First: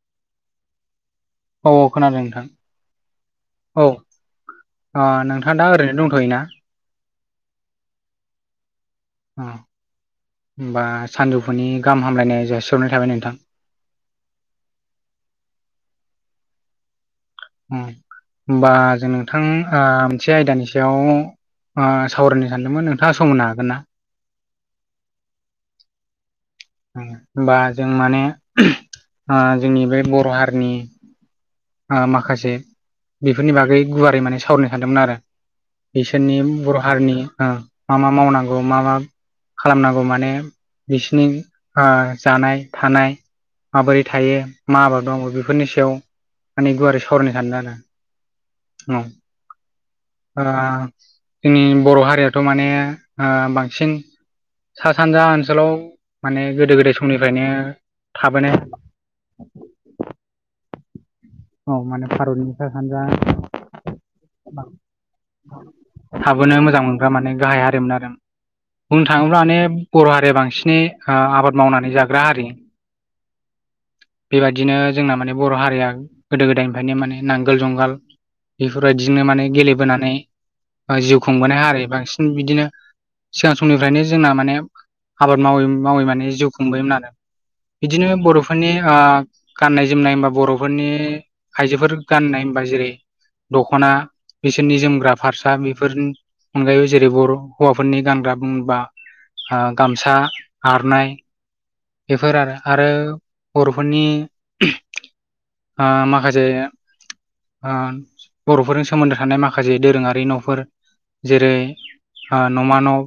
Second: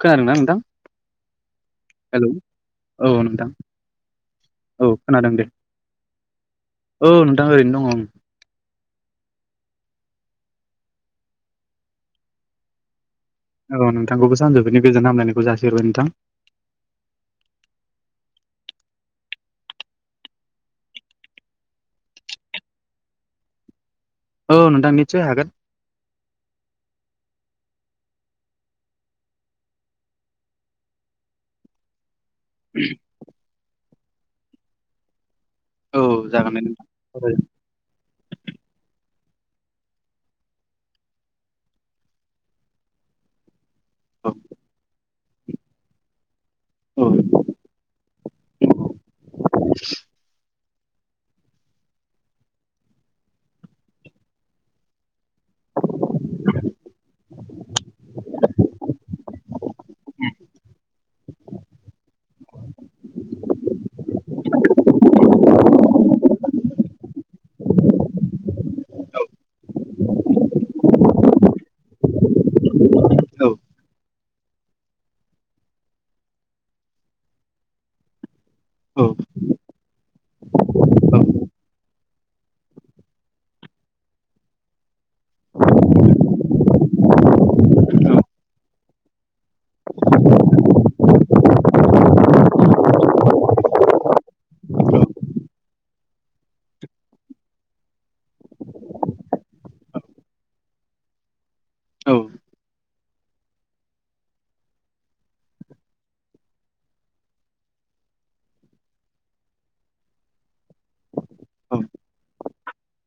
खोनादोंना नोंथां औ औ खोनादों हेलौ नोंथां औ नोंथां औ औ ओ नोंथाङा दा ओरैनो दंथयो ना ओ नोंथां ओरैनो दङ ओ अ होमबा सानजौफुनि गाहाम हामलायनाय जासिहरनाय थाबाय नोंथां औ नोंथांखौबो सानजौफुनि गोजान हामलायनायखौ जासिहरबाय नोंथां ओम होमबा जों नोंथां ओ मोनसे आयदानि सायाव ओ सावरायनो सानदोंमोन नोंथाङा सम होनो हागोन ना औ नोंथां निसय हागोन होमबा जों माने ओ जोंनि बे बर हारिनि ओ माखासे बेफोरनि बागै गुवारै माने सावरायनो सानदोंमोन आरो औ बिसोरनि जागोन दे बर' नोंथां हारिनि ओ मा मा मावनांगौ मा मा? खालामनांगौ माने बिसिनि ओ जानाय थानाय माबोरै औ थायो मा आबाद मावो बेफोरनि सायाव माने गुवारै सावरायनो सानदों आरो औ ओ जोंनि बर' हारियावथ माने ओ बांसिन सा सानजा ओनसोलाव माने गोदो गोदाय समनिफायनो थाबोनाय [inaudible] औ माने भारतनि सा सानजा थाबोनो मोजां मोनग्रा माने गाहाय हारिमोन आरो बुंनो थाङोब्ला माने बर हारिया बांसिनै ओ आबाद मावनानै जाग्रा हारि औ बेबायदिनो जोंना माने बर हारिया गोदो गोदायनिफायनो माने नांगोल जुंगाल औ बेफोरबायदिजोंनो माने गेलेबोनानै जिउ ओ खुंबोनाय हारि बांसिन बिदिनो सिगां समनिफ्रायनो जोंना माने आबाद मावै मावै माने जिउ खुंबोयोमोन आरो बिदिनो बरफ फोरनि ओ गाननाय जोमनाय होनबा बरफोरनि आइजोफोर गाननाय होमबा जेरै दखना बिसोरनि जोमग्रा फास्रा बेफोर अनगायैबो जेरै बर' हौवाफोरनि गानग्रा बुंबा आ गामसा आरनाय बेफोर आरो आरो बरफोरनि आ माखासे ओ बर'फोरजों सोमोन्दो थानाय माखासे दोरोङारि न'फोर जेरै ओ न'मा न'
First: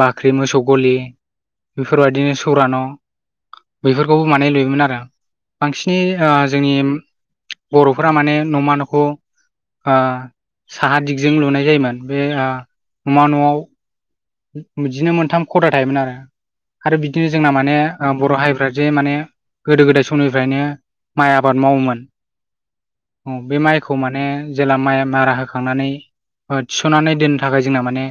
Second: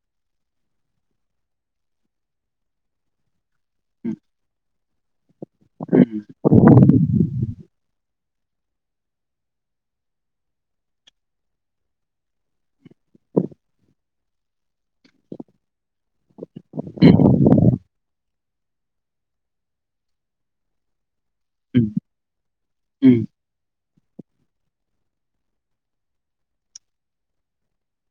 बाख्रि मोसौ गलि बेफोरबायदिनो सौरा न' बेफोरखौबो माने लुयोमोन आरो बांसिनै ओ जोंनि बर'फोरा माने न'मा न'खौ ओ साहा दिगजों लुनाय जायोमोन बे ओ न'मा न'आव बिदिनो मोनथाम खदा थायोमोन आरो। आरो बिदिनो जोंना माने बर' हारिफ्रा जे माने गोदो गोदाय समनिफ्रायनोय माइ आबाद मावोमोन औ बे माइ खौ माने जेला माइ मारा होखांनानै थिस'नानै दोननो थाखाय जोंना माने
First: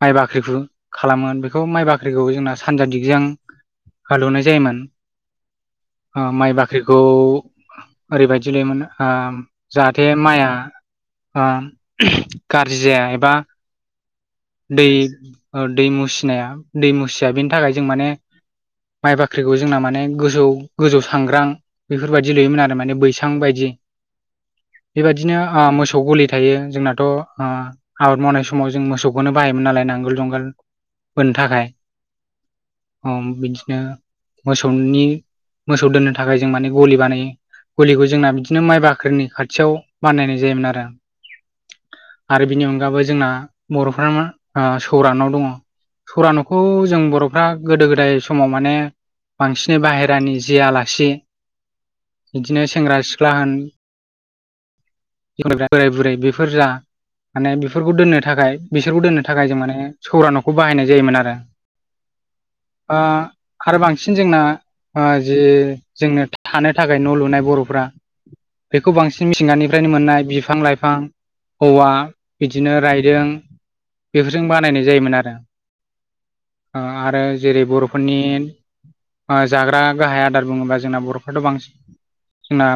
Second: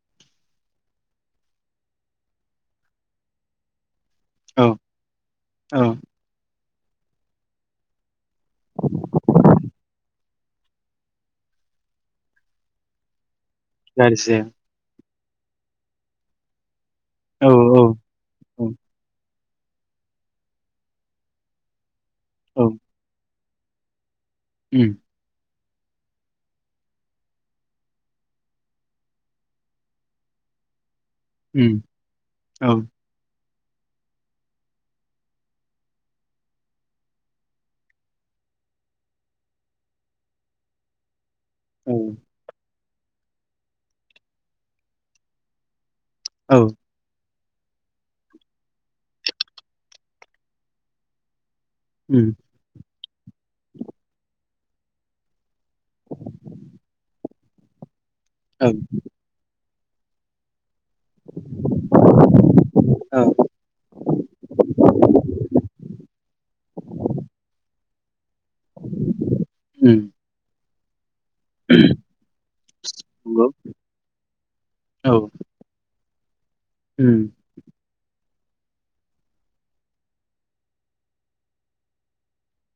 माइ बाख [unintelligible] खालामो बेखौ माइ बाख्रिखौ जोंना सानजा दिगजों हा लुनाय औ जायोमोन औ ओ माइ बाख्रिखौ ओरैबायदि लुयोमोन ओ जाहाथे माइआ ओ गाज्रि जाया एबा गारजि जाया दै ओ दै मुसिनाया दै मुसिया बेनि औ थाखाय जों माने औ माइ बा फाख्रिखौ जोंना माने गोजौ गोजौ सांग्रां बेफोरबायदि लुयोमोन औ आरो माने बैसां बायदि औ बेबायदिनो ओ मोसौ गलि थायो जोंनाथ' ओ आबाद मावनाय समाव जों मोसौखौनो बाहायोमोन नालाय नांगोल जुंगाल होनो थाखाय नंगौ औ [unintelligible] बियो मोसौनि मोसौ दोननो थाखाय जों माने गलि बानायो। गलिखौ जोंना बिदिनो माइ बाख्रिनि खाथियाव बानायनाय जायोमोन आरो। औ आरो बिनि अनगाबो जोंना बर'फोरा मा सौरानाव दङ। सोरा औ न'खौ जों बर' फ्रा गोदो गोदाय समाव माने बांसिनै बाहेरानि जि आलासि बिदिनो सेंग्रा सिख्ला होन [unintelligible] बोराय बुरै बेफोर जा माने बेफोरखौ दोननो थाखाय औ बिसोरखौ दोननो थाखाय जों माने सौरा न'खौ बाहायनाय जायोमोन आरो ओ आरो बांसिन जोंना जि जोंनो थानो थाखाय न' लुनाय बर'फ्रा बेखौ बांसिन मिथिंगानिफ्रायनो मोननाय बिफां लाइफां हौवा बिदिनो रायदों बेफोरजोंबा जायोमोन ओ आरो जेरै बर'फोरनि जाग्रा गाहाय आदार बुङोबा जोंना बर'फ्राथ' बांसिन जोंना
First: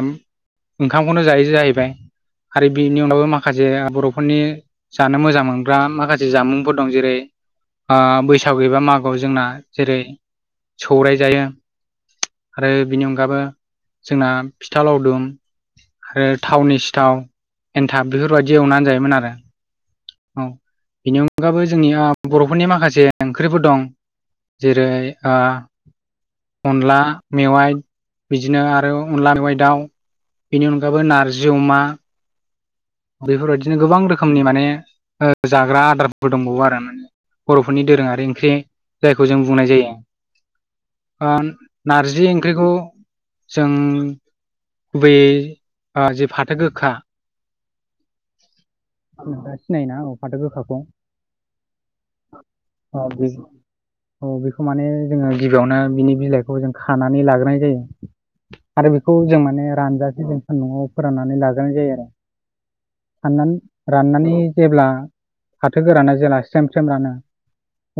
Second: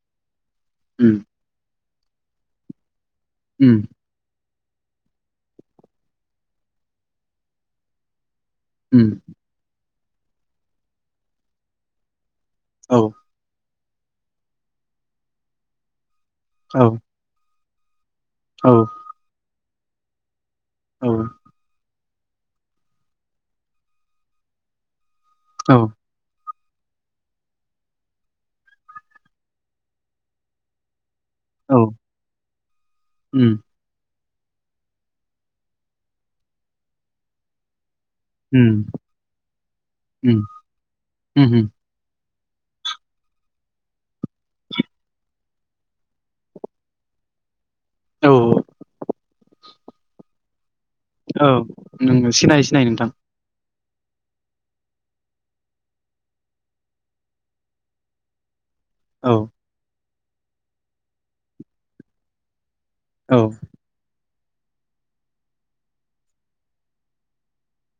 ओंखामखौनो जायो जाहैबाय आरो बिनि अनगाबो माखासे बर'फोरनि जानो मोजां मोनग्रा माखासे जामुंफोर दं जेरै ओ बैसागु एबा मागो आव जोंना जेरै सौराय जायो आरो बिनि अनगाबो जोंना फिथा लावदुम आरो थावनि सिथाव एन्था थाब बेफोरबायदि एवनानै जायोमोन आरो। अ बिनि जोंनि ओ बर'फोरनि माखासे ओंख्रिफोर दं जेरै ओ औ अनला मेवाइ बिदिनो आरो अनला मेवाइ दाउ बेनि अनगायैबो नारजि जि औ अमा उम बेफोरबायदिनो गोबां रोखो रोखोमनि माने ओ जाग्रा आदारबो दंबावो आरो माने बर'फोरनि दोरोङोआ रि ओंख्रि उम जायखौ जों बुंनाय उम जायो उम नारजि ओं ख्रिखौ जों गुबैयै जि फाथो गोखा औ। नोंथांङा सिनायोना औ फाथो गोखाखौ? औ नोंगो सिनायो सिनायो नोंथां। औ बे औ बेखौ माने जोङो गिबियावनो बिनि बिलाइखौ जों खानानै लाग्रोनाय जायो आरो बेखौ औ जों माने रानजासे जों स न'आव फोराननानै लागाय जायो आरो औ हाननानै राननानै जेब्ला फाथो गोराना जेब्ला सेम सेम रानो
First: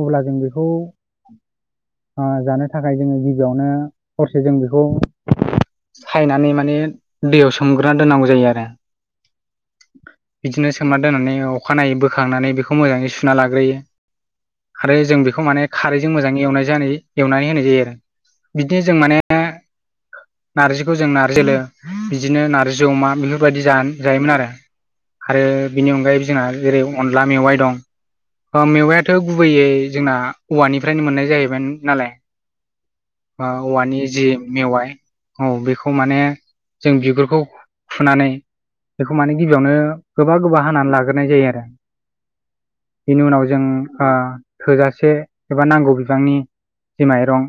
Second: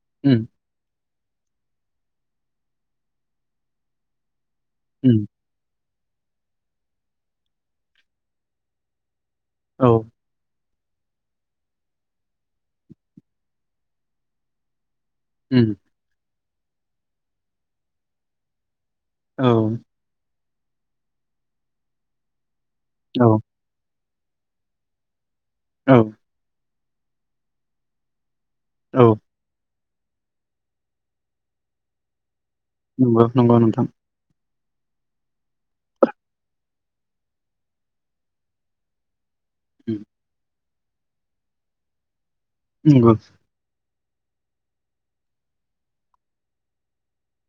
अब्ला जों उम बेखौ ओ जानो थाखाय जोङो गिबियावनो हर जों बेखौ उम सायनानै माने दैयाव सोमग्रोना दोननांगौ जायो आरो औ बिदिनो सोमना दोननानै अखानायै बोखांनानै बेखौ मोजाङै सुना लाग्रोयो आरो जों बेखौ माने उम खारैजों मोजां एवनाय जानाय एवनानै होनाय जायो आरो बि बिदिनो जों माने औ नारजिखौ जों नारजि बिदिनो नारजि जमा औ बेफोरबायदि जायोमोन आरो आरो बेनि औ अनगायै जोंहा जेरै अनला मेवाइ दं औ मेवायाथ' गुबैयै जोंना औवानिफ्रायनो मोननाय जायोमोन नालाय नंगौ बा नंगौ नोंथां औवानि जि मेवाइ औ बेखौ माने जों बिगुरखौ फुनानै बेखौ माने गिबियावनो उम गोबा गोबा हानानै लाग्रोनाय जायो आरो नंगौ बेनि उनाव जों ओ थोजासे एबा नांगौ बिबांनि जि माइरं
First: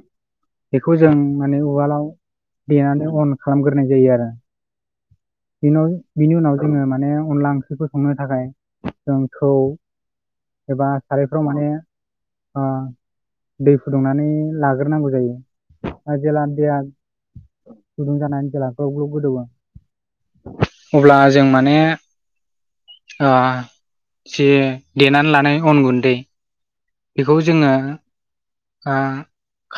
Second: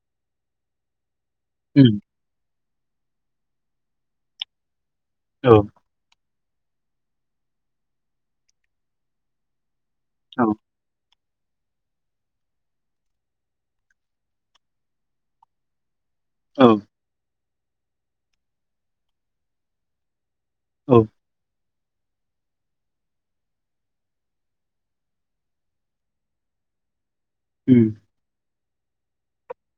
बेखौ जों माने उम उवालाव देनानै अन खालामग्रोनाय जायो आरो औ बेनय बिनि उनाव जोङो माने अनला ओंख्रिखौ संनो थाखाय जों थौ औ एबा सारायफ्राव माने दै फुदुंनानै लाग्रोनांगौ जायो। जेला औ दैया गुदुं जानानै जेला ग्लब ग्लब गोदौवो औ अब्ला जों माने अ जे देनानै लानाय अन गुन्दै बेखौ जोङो उम ओ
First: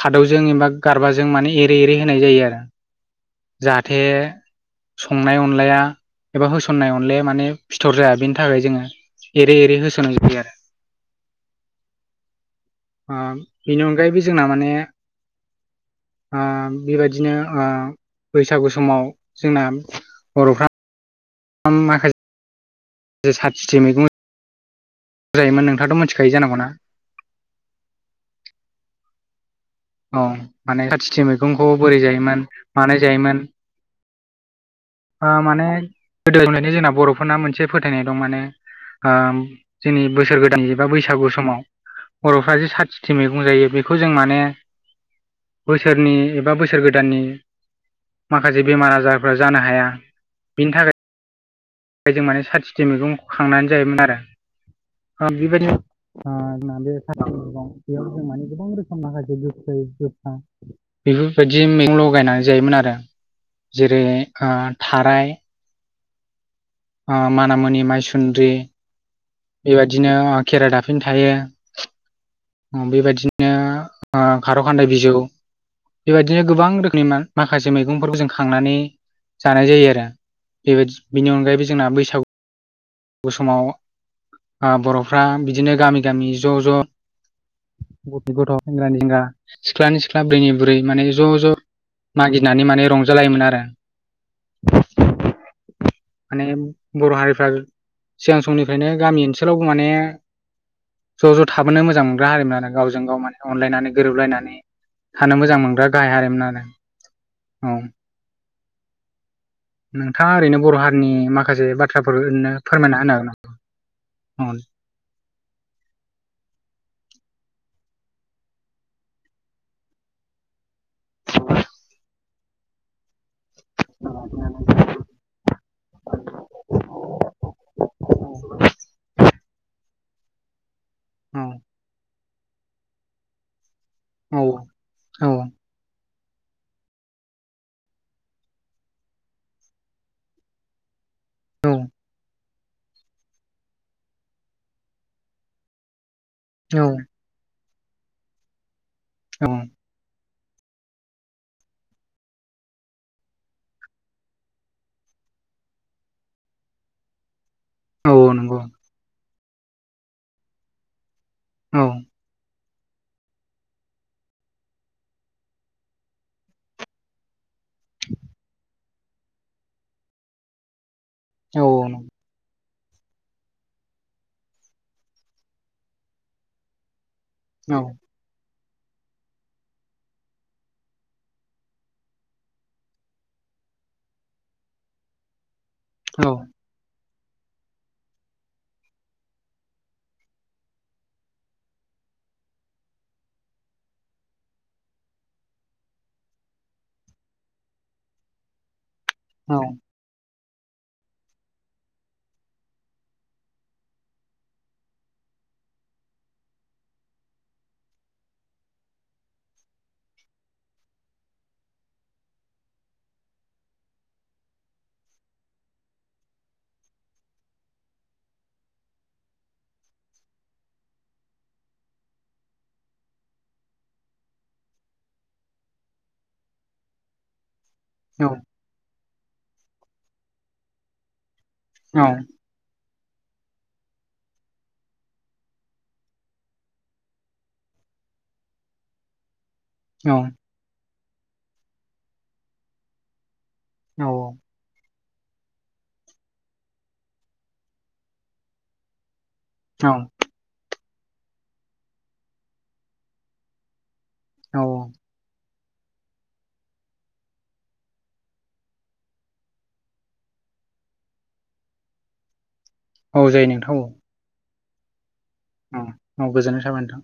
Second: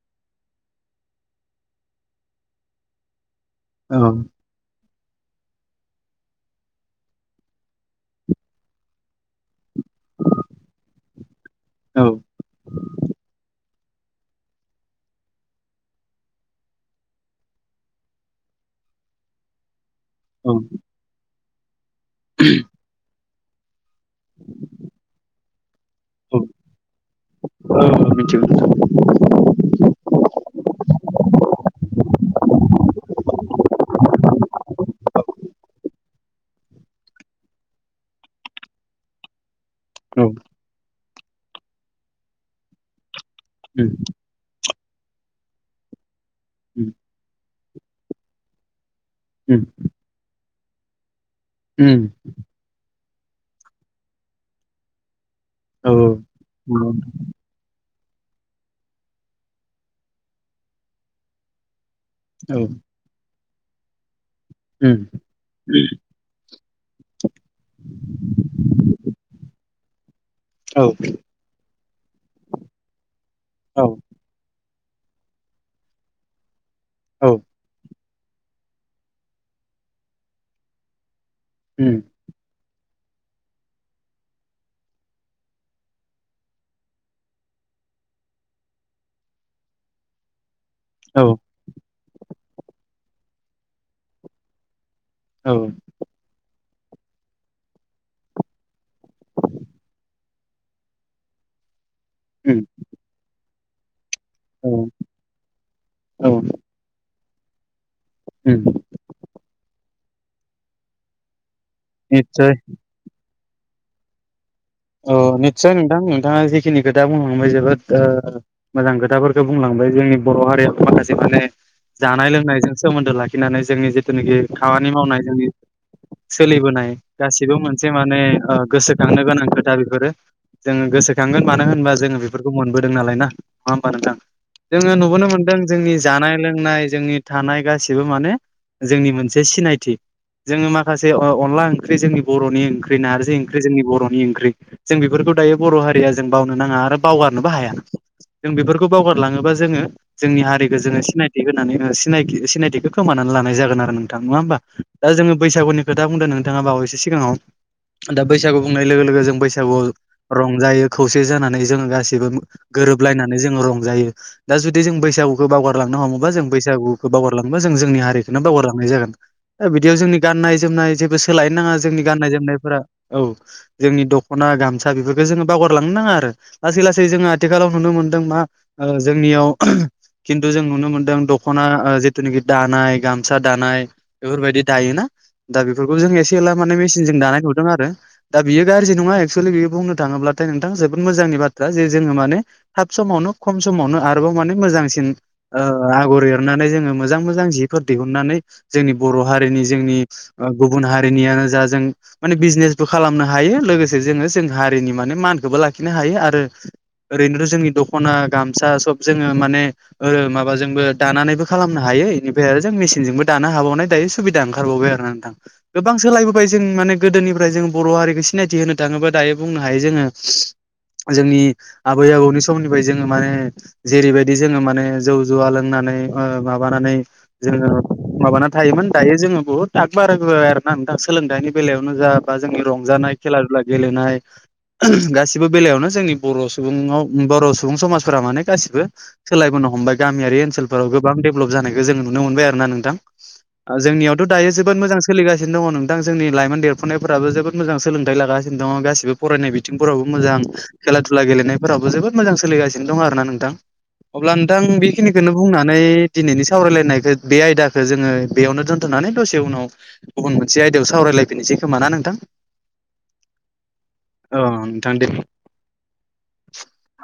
खादौजों एबा गारबाजों माने एरै-एरै होनाय जायो आरो। जाहाथे औ संनाय अनलाया एबा होसननाय अनलाया माने फिथर जाया बेनि थाखाय जोङो ओरै ओरै होसोनिरयो आरो औ बेनि अनगायैबो जोंना माने ओ बेबायदिनो ओ बैसागु समाव जोंना औ [unintelligible] माखा साथि मैगं [unintelligible] नोंथांआथ' मिथिखायो औ जानांगौ ना? मिथिगौ नोंथां। औ माने खाथिथि मैगंखौ बोरै जायोमोन मानाय जायोमोन। ओ माने गोदोनि बादि जोंना बर'फोरना मोनसे फोथायनाय दं माने ओम जोंनि औ बोसोर गोदान एबा बैसागु समाव बर'फ्रा जे साथि थि मैगं जायो उम बेखौ जों माने बोसोरनि एबा बोसोर उम गोदाननि माखासे बेमार आजारफ्रा जानो उम हाया बिनि थाखाय उम जों माने साथिथि मैगंखौ खांनानै जायोमोन आरो। ओ बिबायदि औ बे ओ साथ मैगं [unintelligible] बेयाव जों माने गोबां रोखोम माखासे गोैखै गोखा बेफोरबायदि मैगं लगायनानै औ जायोमोन आरो जेरै ओ उम थाराय ओ मानामुनि माइसुन्द्रि बेबायदिनो खेरा औ दाफिनो थायो बेबायदिनो औ ओ खार' खान्दाय बिजौ बेबायदिनो गोबां रो खोमनि माखासे मैगंफोरखौ जों खांनानै जानाय जायो आरो बेबायदि बेनि अनगायैबो जोंना उम बैसागु समाव ओ बर'फ्रा बिदिनो गामि गामि ज' ज' गथ गथ' सेंग्रानि सेंग्रा सिख्लानि सिख्ला बुरैनिनि बुरै माने औ ज' ज' मागिनानै माने रंजालायोमोन आरो। औ माने बर' हारिफ्रा सिगां समनिफ्रायनो गामि ओनसोलावबो माने ज' ज' थाबोनो मोजां मोनग्रा हारिमोन आरो गावजों गाव माने अनलायनानै। गोरोबलायनानै थानो मोजां मोनग्रा गाहाय औ हारिमोन आरो औ। उम नोंथाङा ओरैनो बर' हारिनि माखासे बाथ्राफोर निस्सय ओरैनो फोरमायना होनो हागोन नामा औ [inaudible] [unintelligible] औ निस्सय नोंथां नोंथाङा जिखिनि खोथा बुंलांबाय जोबोद ओ मोजां खोथाफोरखौ बुंलांबाय जोंनि बर' हारियाव माखासे माने जानाय लोंनायजों सोमोन्दो लाखि खिनानै जोंनि जिथुनाखि खामानि नामा? मावनाय जोंनि सोलिबोनाय गासिबो मोनसे औ माने ओ गोसोखांनो गोनां बेफोरो जोङो गोसोखांगोन मानो होनबा जोङो बेफोरखौ मोनबोदों नालाय ना नङा होमबा नोंथां औ जोङो नुबोनो औ मोनदों जोंनि जानाय लोंनाय जोंनि थानाय गासिबो माने जोंनि मोनसे सिनायथि जोङो माखासे जे ओ अनला ओंख्रि जोंनि बरनि ओंख्रि नारजि ओंख्रि जोंनि बरनि ओंख्रि जों बेफोरखौ दायो बर हारिया जों बावनो नाङा औ आरो बावगारनोबो हाया जों बेफोरखौ खौ बावगारलाङोबा औ जोङो जोंनि हारिखौ जोङो सिनायथि होनानै ओ सिनायथि-सिनायथिखौ खोमानानै लानाय जागोन आरो नोंथां नङा होमबा दा जोङो बैसागुनि खोथा बुंदों नोंथाङा बावैसो सिगाङाव दा औ नंगौ बैसागु बुंनाय लोगो लोगो जों बैसागुआव रंजायो खौसे जानानै औ जोङो गासिबो गोरोबलायनानै जोङो रंजायो दा जुदि जों बैसागुखौ बावगारलांनो हमोबा जों बैसागुखौ बावगारलां ङोबा जों जोंनि हारिखोनो बावगारलांनाय जागोन दा बिदिआव जोंनि गाननाय जोमनाय सोलायनो औ नाङा जोंनि गाननाय जोमनायफोरा औ जोंनि दख खना गामसा बेफोरखौो जोङो बावगारलांनो नाङा आरो लासै लासै जोङो आथिखालाव औ नुनो मोनदों मा ओ जोंनियाव खिन्थु जों नुनो मोन्दों दखना ओ जिथुनाखि दानाय गामसा दानाय बेफोरबायदि दायोना दा बेफोरखौ जों एसे एला माने मेसिनजों दानाय नुदों आरो दा बियो गाज्रि नङा एक्सलि बेयो बुंनो थाङोब्लाथाय नोंथां जोबोद मोजांनि बाथ्रा जे जोङो माने थाब समावनो खम समावनो आरोबाव बाव माने मोजांसिन आगर एरनानै जोङो मोजां मोजां जिफोर दिहुननानै जोंनि बर औ हारिनि जोंनि गुबुन हारिनियानो जा जों माने बिजनेसबो खालामनो हायो लोगोसे जोङो जों हारिनि माने मानखौबो लाखिनो हायो आरो ओरैनोथ जोंनि दखना गामसा सब जोङो माने ओ माबाजोंबो दानानैबो खालामनो हायो हायो बेनिफ्राय जों मेसिनजोंबो दानो हाबावनाय दायो सुबिदा ओंखारबावबाय आरो नोंथां गोबां सोलायबोबाय जों माने गोदोनिफ्राय जों बर हारिखौ सिनायथि होनो थाङोबा दायो बुंनो हायो जोङो जोंनि आबै आबौनि समनिफ्राय जोङो माने जेरैबायदि जोङो माने जौ जुवा लोंनानै नै ओ माबानानै जोङो औ माबाना थायोमोन दायो जोङो बुहुत आगबारायबोबाय आरो ना नोंथां सोलोंथायाइनि बेलायावनो जा बा जोंनि रंजानाय खेला दुला गेलेनाय गासिबो बेलायावनो जोंनि बर' सुबुंआव बर' सुबुं समाजफोरा माने गासिबो सोलायबोनो हमबाय औ गामियारि ओनसोलफोराव गोबां डेभलप जानायखौ जों नुनो मोनबाय आरो ना नोंथां ओ जोंनियावथ दायो जोबोद मोजां सोलिगासिनो दङ नोंथां जोंनि लाइमोन देरफुनायफोराबो जोबोद मोजां सोलोंथाइ लागासिनो नो दङ गासिबो फरायनाय बिथिंफोरावबो मोजां खेला दुला गेलेनायफोरावबो जोबोद मोजां सोलिगानो दं आरो ना नोंथां अब्ला नोंथां बेखिनिखौनो बुंना नै दिनिनि सावनाय रावरायलायनाखो बे आयदाखौ जोङो बेयावनो दोनथनानै दसे उनाव गुबुन मोनसे आयदायाव सावरायलायफिननोसै खोमा ना नोंथां औ जायो नोंथां औ अ नोंथां दे औ गोजोननाय थाबाय नोंथां।